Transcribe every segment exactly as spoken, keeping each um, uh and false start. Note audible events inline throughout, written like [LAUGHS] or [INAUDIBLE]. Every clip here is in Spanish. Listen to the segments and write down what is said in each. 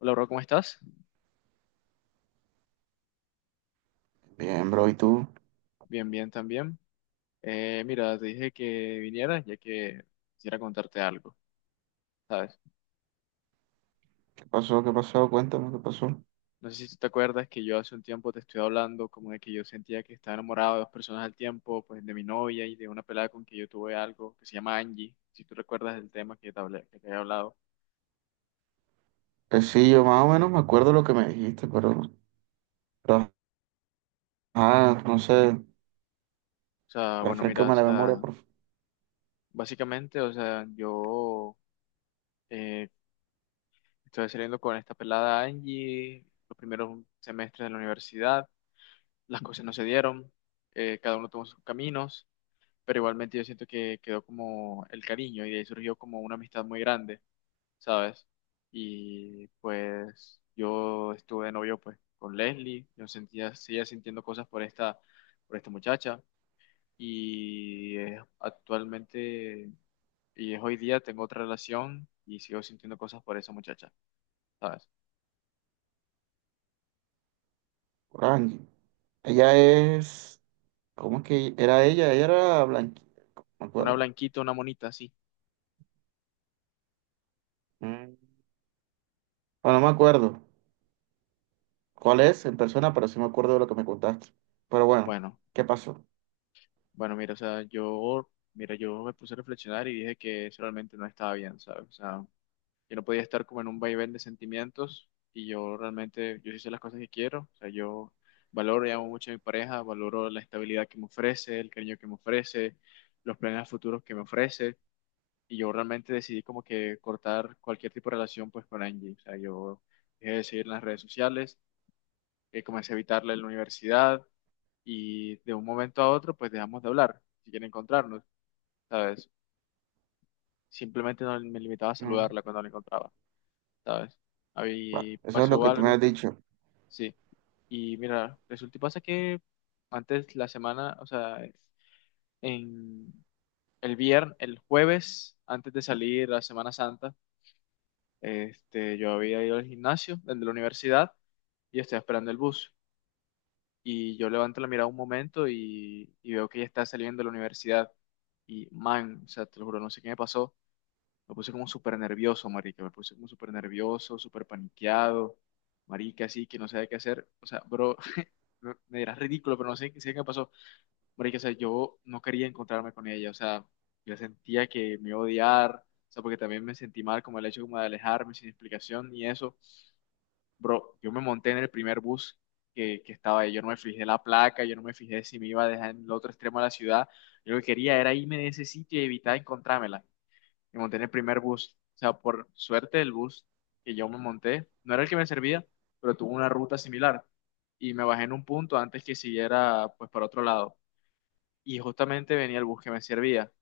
Hola, bro, ¿cómo estás? Bien, bro, ¿y tú? Bien, bien también. Eh, mira, te dije que vinieras ya que quisiera contarte algo, ¿sabes? ¿Qué pasó? ¿Qué pasó? Cuéntame, ¿qué pasó? No sé si tú te acuerdas que yo hace un tiempo te estoy hablando como de que yo sentía que estaba enamorado de dos personas al tiempo, pues de mi novia y de una pelada con que yo tuve algo que se llama Angie, si tú recuerdas el tema que te hablé, que te he hablado. Pues sí, yo más o menos me acuerdo lo que me dijiste, pero, pero, ajá, no sé, O sea, bueno, mira, o refrescame la memoria, sea, por básicamente, o sea, yo eh, estoy saliendo con esta pelada Angie los primeros semestres de la universidad. Las cosas no se dieron, eh, cada uno tomó sus caminos, pero igualmente yo siento que quedó como el cariño y de ahí surgió como una amistad muy grande, ¿sabes? Y pues yo estuve de novio pues con Leslie. Yo sentía, seguía sintiendo cosas por esta, por esta muchacha y eh, actualmente, y es hoy día, tengo otra relación y sigo sintiendo cosas por esa muchacha, ¿sabes? favor, Angie. Ella es, ¿cómo es que era ella? Ella era blanquita, me Una acuerdo. blanquita, una monita, sí. Mm. Bueno, no me acuerdo cuál es en persona, pero sí me acuerdo de lo que me contaste. Pero bueno, Bueno. ¿qué pasó? Bueno, mira, o sea, yo, mira, yo me puse a reflexionar y dije que eso realmente no estaba bien, ¿sabes? O sea, yo no podía estar como en un vaivén de sentimientos y yo realmente, yo hice las cosas que quiero. O sea, yo valoro y amo mucho a mi pareja, valoro la estabilidad que me ofrece, el cariño que me ofrece, los planes futuros que me ofrece y yo realmente decidí como que cortar cualquier tipo de relación pues con Angie. O sea, yo dejé de seguir en las redes sociales, eh, comencé a evitarla en la universidad y de un momento a otro pues dejamos de hablar, si quieren encontrarnos. ¿Sabes? Simplemente no me limitaba a Mm. saludarla cuando la encontraba, ¿sabes? Bueno, Ahí eso es lo pasó que tú me has algo, dicho. sí. Y mira, resulta y pasa que antes la semana, o sea, en el viernes, el jueves, antes de salir la Semana Santa, este, yo había ido al gimnasio desde la universidad y estaba esperando el bus. Y yo levanto la mirada un momento y, y veo que ella está saliendo de la universidad. Y man, o sea, te lo juro, no sé qué me pasó. Me puse como súper nervioso, marica. Me puse como súper nervioso, súper paniqueado. Marica, así que no sabía qué hacer. O sea, bro, [LAUGHS] no- me dirás ridículo, pero no sé, sé qué pasó. Marica, o sea, yo no quería encontrarme con ella. O sea, yo sentía que me iba a odiar. O sea, porque también me sentí mal como el hecho como de alejarme sin explicación ni eso. Bro, yo me monté en el primer bus que, que estaba ahí. Yo no me fijé la placa, yo no me fijé si me iba a dejar en el otro extremo de la ciudad. Yo lo que quería era irme de ese sitio y evitar encontrármela. Me monté en el primer bus. O sea, por suerte el bus que yo me monté no era el que me servía, pero tuvo una ruta similar. Y me bajé en un punto antes que siguiera pues para otro lado. Y justamente venía el bus que me servía.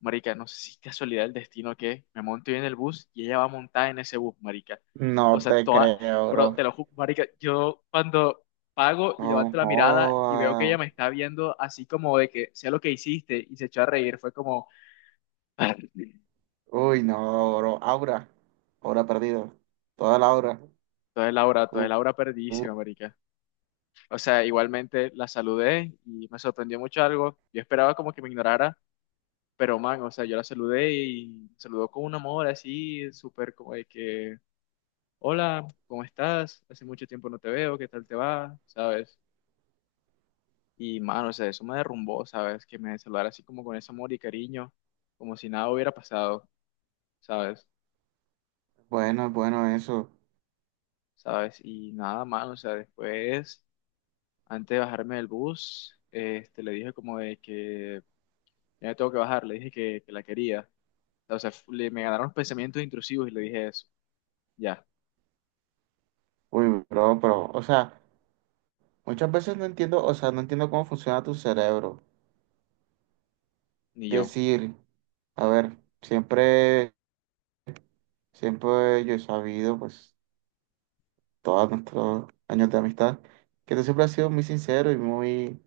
Marica, no sé si es casualidad el destino que me monté en el bus y ella va montada en ese bus, marica. No O sea, te toda, creo, bro. bro, te lo juro, marica, yo cuando pago y No levanto la mirada y veo que ella jodas. me está viendo así como de que sea lo que hiciste y se echó a reír, fue como… [LAUGHS] Uy, no, bro. Aura. Aura perdida. Toda la aura. Entonces Laura, entonces Uh, Laura uh, perdísima, marica. O sea, igualmente la saludé y me sorprendió mucho algo. Yo esperaba como que me ignorara, pero man, o sea, yo la saludé y me saludó con un amor así, súper como de que, hola, ¿cómo estás? Hace mucho tiempo no te veo, ¿qué tal te va? ¿Sabes? Y man, o sea, eso me derrumbó, ¿sabes? Que me saludara así como con ese amor y cariño, como si nada hubiera pasado, ¿sabes? bueno, bueno, eso. ¿Sabes? Y nada, man, o sea, después, antes de bajarme del bus, este, le dije como de que ya me tengo que bajar, le dije que, que la quería. O sea, fu- le, me ganaron pensamientos intrusivos y le dije eso. Ya, Uy, bro, pero, o sea, muchas veces no entiendo, o sea, no entiendo cómo funciona tu cerebro. ni yo. Decir, a ver, siempre, siempre yo he sabido, pues, todos nuestros años de amistad, que tú siempre has sido muy sincero y muy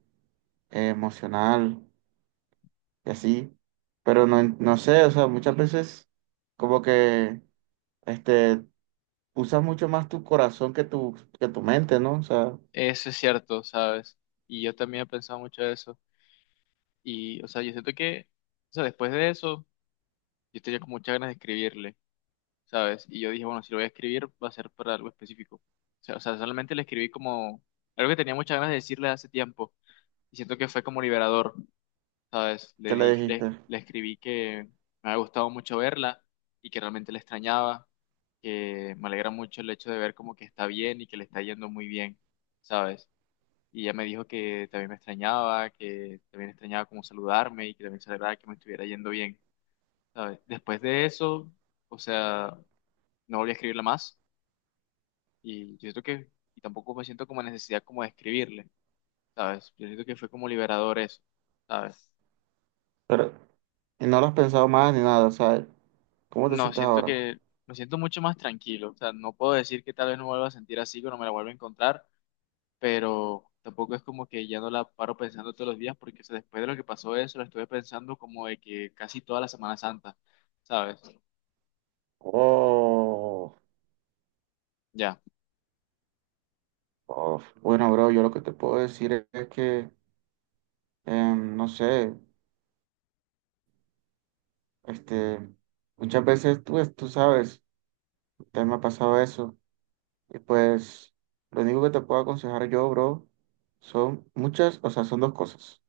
eh, emocional y así. Pero no, en- no sé, o sea, muchas veces como que, este, usas mucho más tu corazón que tu, que tu mente, ¿no? O sea, Eso es cierto, ¿sabes? Y yo también he pensado mucho de eso. Y, o sea, yo siento que, o sea, después de eso, yo tenía como muchas ganas de escribirle, ¿sabes? Y yo dije, bueno, si lo voy a escribir, va a ser para algo específico. O sea, o sea, solamente le escribí como algo que tenía muchas ganas de decirle hace tiempo. Y siento que fue como liberador. ¿Sabes? Le ¿qué di, le le, dijiste? le escribí que me había gustado mucho verla y que realmente la extrañaba, que me alegra mucho el hecho de ver como que está bien y que le está yendo muy bien, ¿sabes? Y ella me dijo que también me extrañaba, que también extrañaba como saludarme y que también se alegraba que me estuviera yendo bien, ¿sabes? Después de eso, o sea, no volví a escribirla más y yo siento que, y tampoco me siento como necesidad como de escribirle, ¿sabes? Yo siento que fue como liberador eso, ¿sabes? Pero, y no lo has pensado más ni nada, o sea, ¿cómo te No, sientes siento ahora? que me siento mucho más tranquilo. O sea, no puedo decir que tal vez no me vuelva a sentir así, que no me la vuelva a encontrar, pero tampoco es como que ya no la paro pensando todos los días, porque o sea, después de lo que pasó eso, la estuve pensando como de que casi toda la Semana Santa, ¿sabes? Oh, Ya. oh, bueno, bro, yo lo que te puedo decir es que, em, no sé, este, muchas veces tú, tú sabes, te me ha pasado eso, y pues lo único que te puedo aconsejar yo, bro, son muchas, o sea, son dos cosas,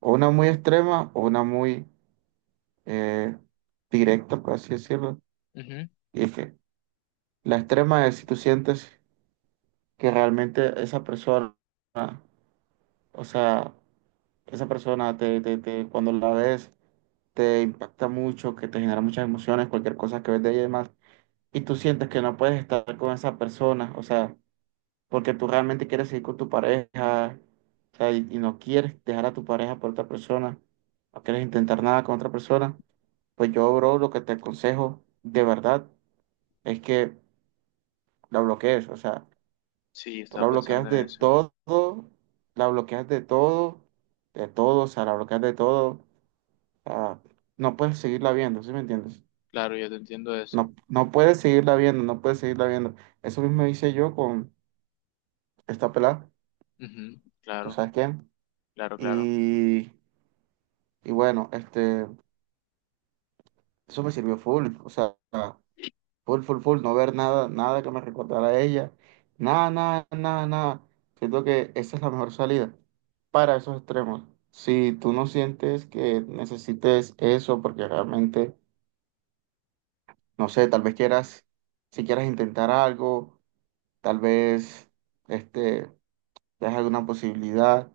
o una muy extrema o una muy eh, directa, por así decirlo. Ujú. Y es que la extrema es si tú sientes que realmente esa persona, o sea, esa persona te, te, te- cuando la ves te impacta mucho, que te genera muchas emociones, cualquier cosa que ves de ella y demás, y tú sientes que no puedes estar con esa persona, o sea, porque tú realmente quieres seguir con tu pareja, o sea, y, y no quieres dejar a tu pareja por otra persona, no quieres intentar nada con otra persona, pues yo, bro, lo que te aconsejo de verdad es que la bloquees, o sea. Sí, Tú estaba la pensando bloqueas en de eso. todo, la bloqueas de todo, de todo, o sea, la bloqueas de todo, o no puedes seguirla viendo, ¿sí me entiendes? Claro, yo te entiendo eso. No, no puedes seguirla viendo, no puedes seguirla viendo. Eso mismo hice yo con esta pelada, Ujú. ¿tú Claro, sabes quién? claro, claro. Y, y bueno, este, eso me sirvió full, o sea, full, full, full, no ver nada, nada que me recordara a ella. Nada, nada, nada, nada. Siento que esa es la mejor salida para esos extremos. Si tú no sientes que necesites eso, porque realmente, no sé, tal vez quieras, si quieras intentar algo, tal vez, este, veas alguna posibilidad,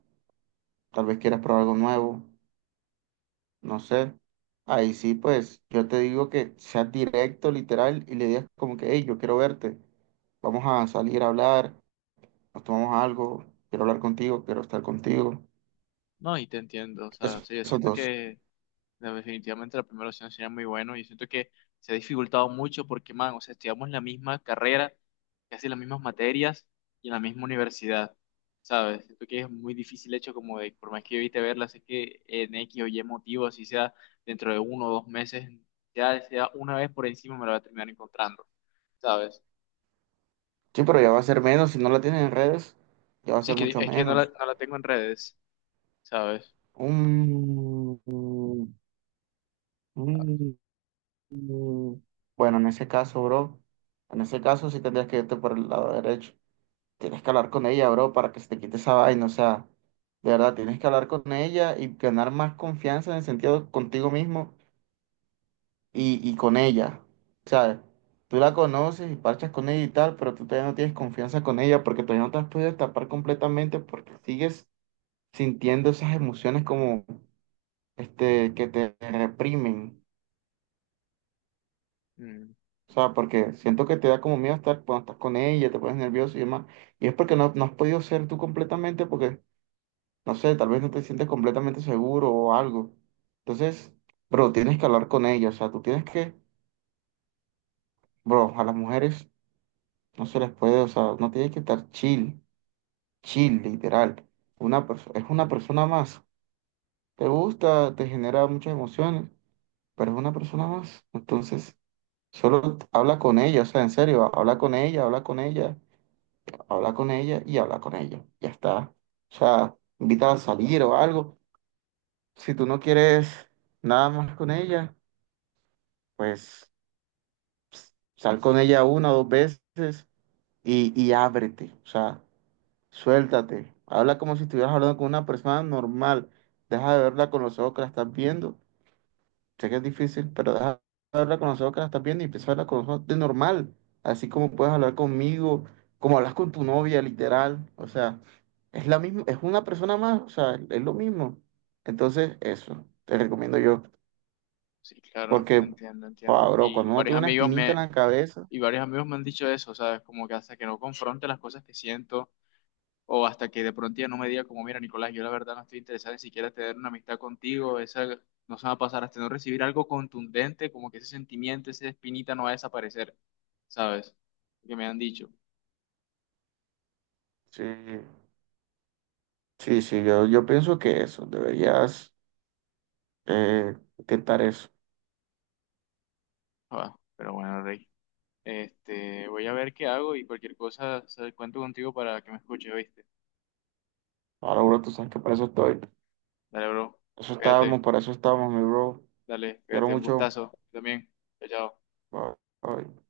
tal vez quieras probar algo nuevo, no sé. Ahí sí, pues, yo te digo que seas directo, literal, y le digas como que, hey, yo quiero verte, vamos a salir a hablar, nos tomamos algo, quiero hablar contigo, quiero estar contigo. No, y te entiendo. O sea, o Eso- sea, yo esos siento dos. que no, definitivamente la primera opción sería muy bueno y siento que se ha dificultado mucho porque, man, o sea, estudiamos la misma carrera, casi las mismas materias y en la misma universidad, ¿sabes? Siento que es muy difícil hecho como de, por más que yo evite verlas, es que en X o Y motivo, así sea dentro de uno o dos meses, ya sea una vez por encima me la voy a terminar encontrando, ¿sabes? Sí, pero ya va a ser menos. Si no la tienen en redes, ya va a Sí, es ser que, mucho es que no la, menos. no la tengo en redes, ¿sabes? Mm, mm, mm. Bueno, en ese caso, bro, en ese caso sí tendrías que irte por el lado derecho. Tienes que hablar con ella, bro, para que se te quite esa vaina. O sea, de verdad, tienes que hablar con ella y ganar más confianza en el sentido contigo mismo y, y con ella. ¿Sabes? Tú la conoces y parchas con ella y tal, pero tú todavía no tienes confianza con ella porque todavía no te has podido tapar completamente porque sigues sintiendo esas emociones como este que te reprimen. Mm, O sea, porque siento que te da como miedo estar cuando estás con ella, te pones nervioso y demás. Y es porque no, no has podido ser tú completamente porque, no sé, tal vez no te sientes completamente seguro o algo. Entonces, bro, tienes que hablar con ella. O sea, tú tienes que, bro, a las mujeres. No se les puede, o sea, no tiene que estar chill, chill, literal. Una persona, es una persona más. Te gusta, te genera muchas emociones, pero es una persona más. Entonces, solo habla con ella, o sea, en serio, habla con ella, habla con ella, habla con ella y habla con ella. Ya está. O sea, invítala a salir o algo. Si tú no quieres nada más con ella, pues sal con ella una o dos veces y, y ábrete. O sea, suéltate. Habla como si estuvieras hablando con una persona normal. Deja de verla con los ojos que la estás viendo. Sé que es difícil, pero deja de verla con los ojos que la estás viendo y empieza a hablar con los ojos de normal. Así como puedes hablar conmigo, como hablas con tu novia, literal. O sea, es la misma, es una persona más, o sea, es lo mismo. Entonces, eso, te recomiendo yo. sí, claro, Porque, entiendo, joda, entiendo. bro, Y cuando uno varios tiene una amigos espinita en me, la cabeza, Y varios amigos me han dicho eso, ¿sabes? Como que hasta que no confronte las cosas que siento o hasta que de pronto ya no me diga como, mira, Nicolás, yo la verdad no estoy interesado ni siquiera en tener una amistad contigo, esa no se va a pasar hasta no recibir algo contundente, como que ese sentimiento, esa espinita no va a desaparecer, ¿sabes? Que me han dicho. sí, sí, sí, yo, yo pienso que eso, deberías eh, intentar eso. Ah, pero bueno, Rey, este, voy a ver qué hago y cualquier cosa, ¿sabes? Cuento contigo para que me escuches, ¿viste? Ahora, bro, tú sabes que para eso estoy. Dale, bro, Eso fíjate, estábamos, para eso estábamos, mi bro. dale, Quiero fíjate, un mucho. gustazo, también, chao. Chao. Bye. Bye.